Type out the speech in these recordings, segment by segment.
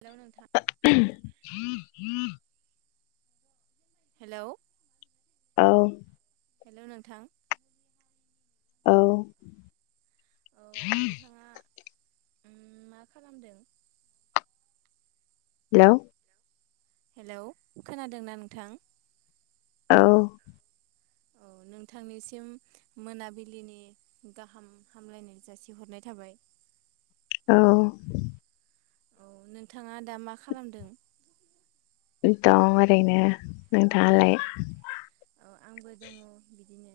Hello नोंथां औ hello औ हेलौ नोंथां औ औ नोंथाङा मा खालामदों हेलौ हेलौ खोनादोंना नोंथां औ औ नोंथांनिसिम मोनाबिलिनि गाहाम हामलायनाय जासिहरनाय थाबाय औ औ नोंथाङा दा मा खालामदों दं ओरैनो नोंथाङालाय औ आंबो दङ बिदिनो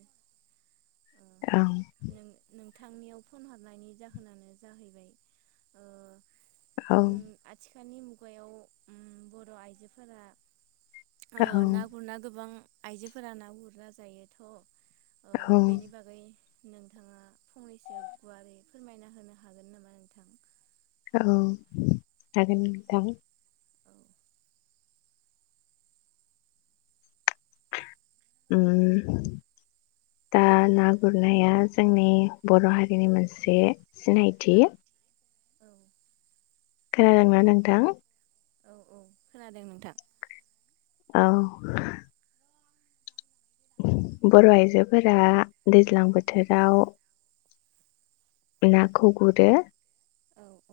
अ औ नों नों थांनियाव फन हरनायनि जाहोनानो जाहैबाय ओ औ खालनि मुगायाव ओम बर आइजोफोरा ओ ना गुरना गोबां आइजोफोरा ना गुरना जायोथ ओ औ बेनि जागोन बागै नोंथाङा फंनैसो गुवारै फोरमायना होनो हागोन नामा नोंथां औ हागोन नोथां औ उम दा ना गुरनाया जोंनि बर हारिनि मोनसे सिनायथि खोनादोंना नोंथां औ औ खोनादों नोंथां औ बर आइजोफोरा दैज्लां बोथोराव नाखौ गुरो औ औ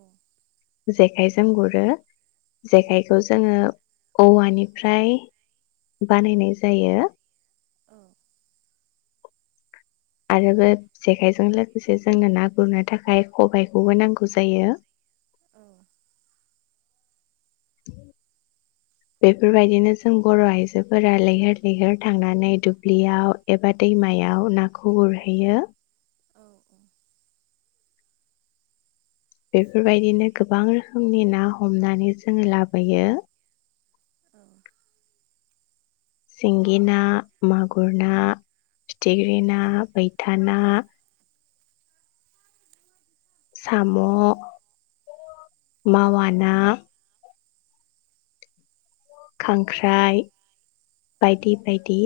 जेखाइजों गुरो औ जेखाइखौ जोङो औवानिफ्राय बानायनाय जायो औ आरोबो जेखाइजों लोगोसे जोंनो ना गुरनो थाखाय खबायाइखौबो नांगौ जायो [inaudible] बेफोरबायदिनो जों बर आइजोफोरा लैहोर लैहोर थांनानै दुब्लियाव एबा दैमायाव नाखौ गुरहैयो औ बेफोरबायदिनो गोबां रोखोमनि ना हमनानै जोङो लाबोयो सिंगि ना, मागुर ना, फिथिग्रि ना, बैथा ना साम, मावा ना खांख्राइ बायदि बायदि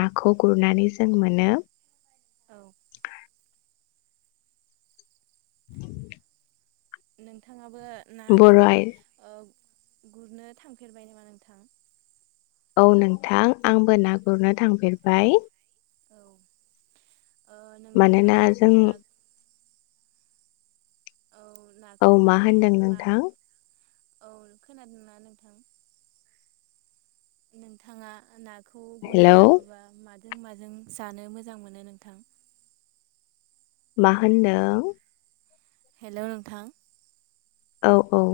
नाखौ गुरनानै जों मोनो औ [inaudible] नोंथाङाब बो बर' नाखौ आइ ओ ग गुरनो थांफेरबाय नामा नोंथां औ नोंथां आंबो ना गुरनो थांफेरबाय ओ नोंथाङा मानोना जों ना औ औ नाखौ मा माने होनदों मा नोंथां औ खोनादोंना नोंथां? नोंथाङा नाग खौ गुरना हेलौ लाबोबा माज माजों जानो मोजां मोनो नोंथां? मा होन्दों हेलौ नोंथां औ औ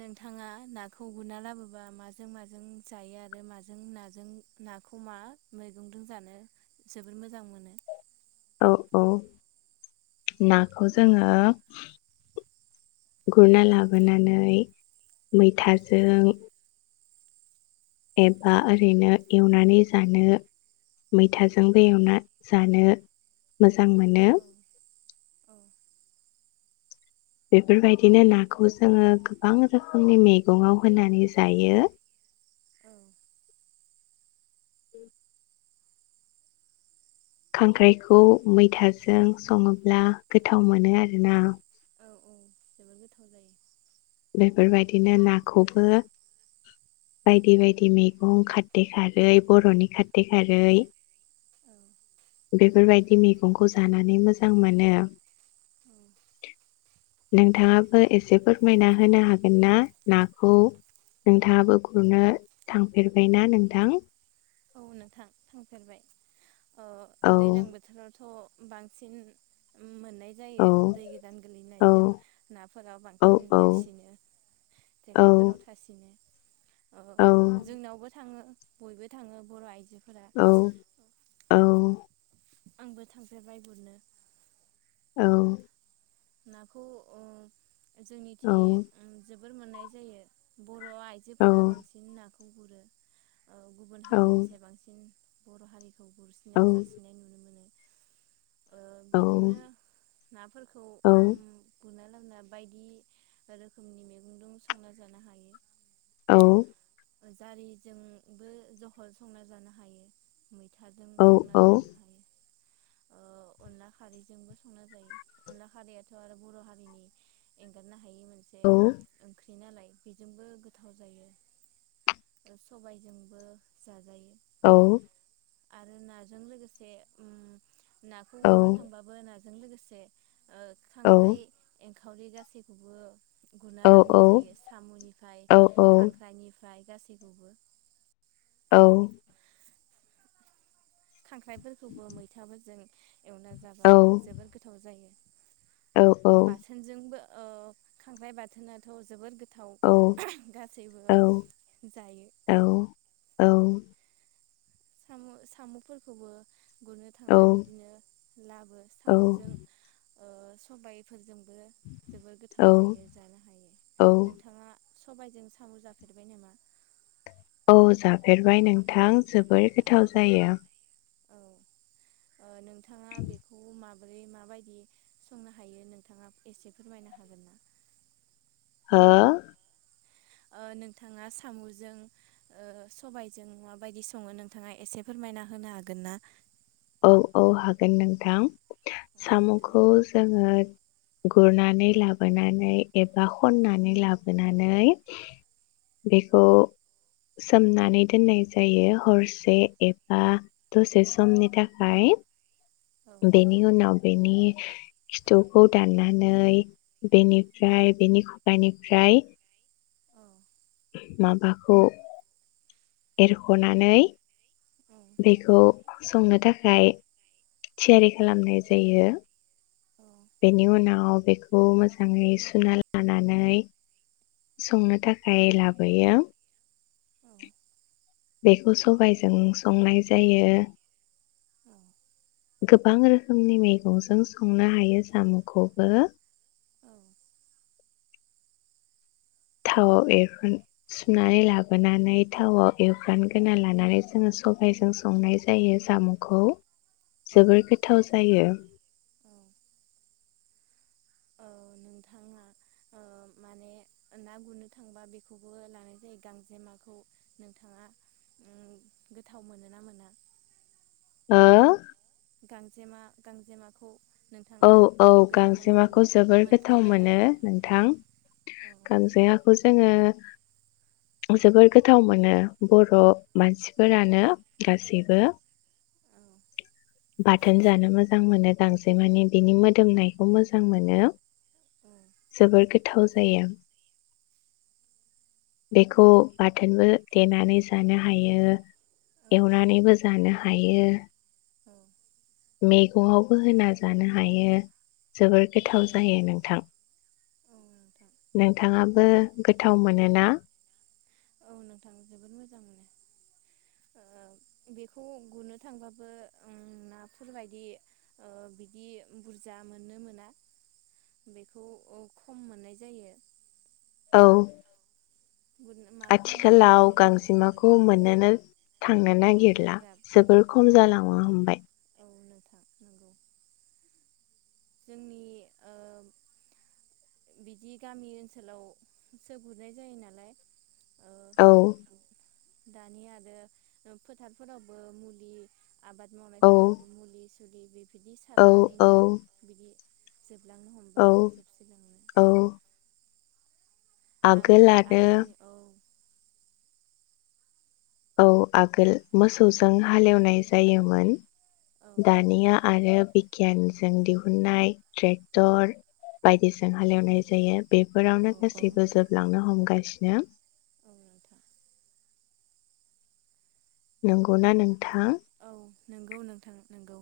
नोंथाङा नाखौ गुरना लाबोबा माजों माजों जायो आरो माजों नाजों नाखौ मा मैगंजों जानो जबोर मोजां मोनो औ औ नाखौ जोङो गुरना लाबोनानै मैथाजों एबा ओरैनो एवनानै जानो मैथाजोंबो एवना जानो मोजां मोनो औ औ बेफोरबायदिनो नाखौ जोङो गोबां रोखोमनि मैगङाव होनानै जायो [inaudible] खांख्राइखौ मैथाजों सङोब्ला गोथाव मोनो आरोना औ औ जबोर गोथाव जायो बेफोरबायदिनो नाखौबो बायदि बायदि मैगं खारदै खारै बरनि खारदै खारै औ बेफोरबायदि मैगंखौ जानानै मोजां मोनो नोंथाङाबो एसे फोरमायना होनो हागोन ना नाखौ नोंथाङाबो गुरनो थांफेरबायना नोंथां औ नोंथां थांफेरबाय ओ औ दैलां बोथोरावथ बांसिन मोननाय औ जायो दै गोदान औ गोलैनायजों नाफोराव औ बांसिन औ देरसिनो औ जेखाइफोराव थासिनो। अह औ जोंनावबो थाङो। बयबो। थाङो बर आइजो औ औ। आंबो थांफेरबाय गुरनो। औ नाखौ ओ जोंनिथि ओ जोब फोर मोननाय जायो। बर' औ आइजोफोरा बांसिन नाखौ खौ गुरो औ गुबुन हारिनिसेबांसिन बर' हारि खौ औ गुरसिना जासिनाय नुनो मोनो। ओ औ बिदिनो नाफोरखौ औ उम गुरना लाबना बायदि रोखोमनि मेगं दो संना जानो हायो। औ जारिजोंबो जहल संना जानो हायो। मैथाजों संना जानो हायो ओ अनला खारैजोंबो संना जायो अनला खारैयाथ आरो बर हारिनि एंगारनो हा हायै मोनसे ओंख्रि। नालाय बेजोंबो गोथाव जायो। ओ सबायजोंबो जाजायो। औ आरो नाजों लोगोसे उम नाखौ औ गुरनो थांबाबो ना जों लोगोसे ओ औ खांख्राइ एं खावरि गासैखौबो औ गुरना लाबोनाय जायो सामुनिफ्राय औ औ खांख्राइनि ओमफ्राय गासैखौबो औ खांख्राइफोरखौबो मैथाफोरजों एवना औ जाबा जोबोर गोथाव जायो बाथोन जोंबो ओ खांख्राइ बाथोनथ जोबोर गो औ थाव गासैबो जायो सामु सामु फोरखौबो गुरनो थांना बिदिनो लाबो सामुजों ओ सबाय फोरजों बो जोबोर गोथाव जायो जानो हायो नोंथाङा सबायजों साम जाफेरबाय नामा? औ जाफेरबाय नोंथां जोबोर गोथाव जायो। औ नोंथाङा बेखौ मा बै माबायदि संनो हायो नोंथाङा एसे फोरमायनो हागोन ना? हो? ओ नोंथाङा साम'जों ओ सबायजों माबायदि सङो नोंथाङा एसे फोरमायना होनो हागोन ना? औ औ हागोन नोंथां औ नोंथां साम'खौ जोङो गुरनानै लाबोनानै एबा खन्नानै लाबोनानै बेखौ सोमनानै दोननाय जायो हरसे एबा दसे समनि थाखाय य। औ बेनि उनाव बेनि खिथौखौ दाननानै बेनिफ्राय बेनि खुगानिफ्राय औ माबाखौ एरख'नानै औ बेखौ संनो थाखाय थियारि खालामनाय जायो। औ बेनि उनाव बेखौ मोजाङै सुना लानानै संनो थाखाय लाबोयो। बेखौ सबायजों संनाय जायो। गोबां रोखोमनि मैगंजों संनो हायो साम'खौबो। थावआव एवफ्र सुनानै लाबोनानै थावआव एवफ्राम ग्रोना लानानै जोङो सबायजों संनाय जायो साम'खौ। जोबोर गोथाव जायो। [unintelligible] औ औ नोंथाङा ओ माने ना गुरनो थांबा बेखौबो लानाय जायो गांजेमाखौ नोंथाङा उम गोथाव मोनो ना मोना? ओ? गांजेमा गांजेमाखौ। औ नोंथाङा औ गोथाव मोनोना गांजेमाखौ जोबोर गोथाव मोनफेरबायना मोनो नोंथां औ गांजेमाखौ जोङो जोबोर गोथाव मोनो बर' मानसिफोरानो गासैबो। बाथोन जानो मोजां मोनो गांजेमानि। बिनि मोदोमनायखौ मोजां मोनो औ जोबोर गोथाव जायो बेखौ बाथोनबो देनानै जानो हायो एवनानैबो जानो हायो। औ मैगङावबो होना जानो हायो। जोबोर औ गोथाव जायो नोंथां। औ नोंथां नोंथाङाबो गोथाव मोनोना? औ नोंथां जोबोद मोजां मोनो ओ‌ बेखौ गुरनो थांबाबो उम नाफोरबायायदि बिदि बुरजा मोननो मोना बेखौ खम मोननाय जायो। औ। गुरनो माफा मानै आथिखालाव मोननाय जायो बिदिनो गांजेमाखौ मोनोनो थांनो औ नागिरला गोब्राब जोबोर खम जालाङो हमबाय। औ नोंथां नंगौ जोंनि ओ बिदि गामि ओनसोलावसो गुरनाय जायो नालाय ओ औ। दानि आरो फोथारफोरावबो मुलि आबाद औ मावनायफोरावबो मुलि [unintelligible] बिदि औ औ सारनानैनो बिदि जोबलांनो औ हमबाय। जोबस्रिलांनो औ। आगोल आगोलनि औ। औ आगोल मोसौजों हालेवनाय जायोमोन। दानिया आरो बिगियानजों दिहुननाय ट्रेक्टर बायदिजों हालेवनाय जायो औ बेफोरावनो औ गासैबो जोबलांनो हमबाय गासिनो औ नंगौ ना नों थां नोंगौ नोंथां नोंगौ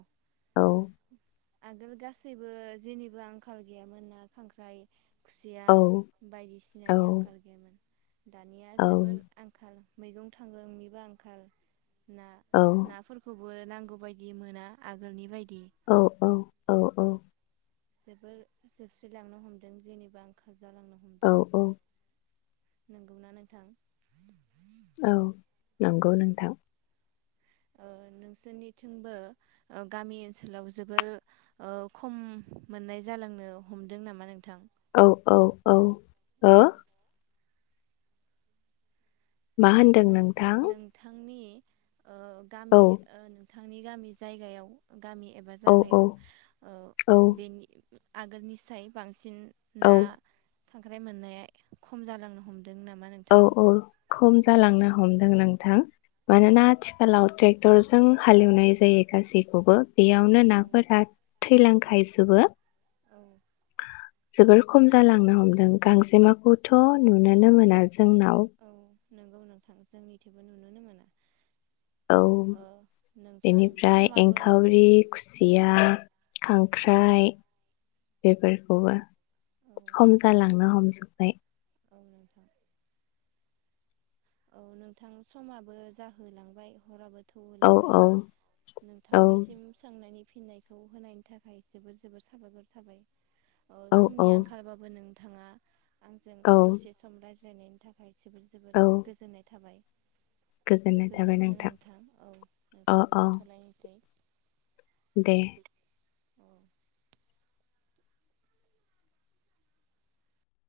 [unintelligible] आगोल गासैबो जेनिबो आंखाल गैयामोन ना खांख्राइ खुसिया औ औ बायदिसिनानि आंखाल गैयामोन दानिया औ जोबोर आंखाल मैगं थांगोंनिबो आंखाल ना औ नाफोरखौ बो नांगौ बायदि मोना आगोलनि बायदि औ औ औ औ जोबोर जोबस्रिलांनो हमदों जेनेबा आंखाल जालांनो औ हमदों औ नंगौना नोंथां औ नंगौ नोंथां उ नोंसोरनिथिंबो गामि ओनसोलाव जोबोर उ खम मोननाय जालांनो हमदों नामा नोंथां औ औ औ हो मा होनदों नोंथां? नोंथांनि ओ औ गामि नों थांनि गामि जायगायाव गामि एबा औ औ जागायाव ओ औ बेनि आगोलनि साय बांसिन ना औ खांख्राय मोननाया खम जालांनो हमदों दों नामा औ नोंथां औ खम जालांनो हमदों नोंथां मानोना आथिखालाव ट्रेक्टरजों हालेवनाय जायो गासैखौबो बेयावनो औ नाफोर हा थैलांखायजोबो औ जोबोर खम जालांनो हमदों गांजेमाखौथ नुुनोनो मोना जोंनाव नोंगौ नोंथां जोंनिथिबो नुुनोनो मोना। औ ओ नोंथां बेनिफ्राय समाबो एंखावरि खुसिया औ खांख्राइ बेफोरखौबो औ खम जालांनो हमजोबबाय। औ नोंथां। औ नोंथां समाबो जाहोलांबाय हराबो। गोबाव औ लांबाय औ नोंथांनिसिम सोंनायनि फिननायखौ होनायनि थाखाय जोबोर जोबोर साबायखर थाबाय औ समनि आंखालबाबो नों थाङा आंजों औ दसे सम राय नायनि थाखाय जोबोर औ जोबोर नाय थाबाय। गोजोननाय थाबाय गोजोन्थों नोंथां औ अ नोंथां अ दोनथलायनोसै। दे। औ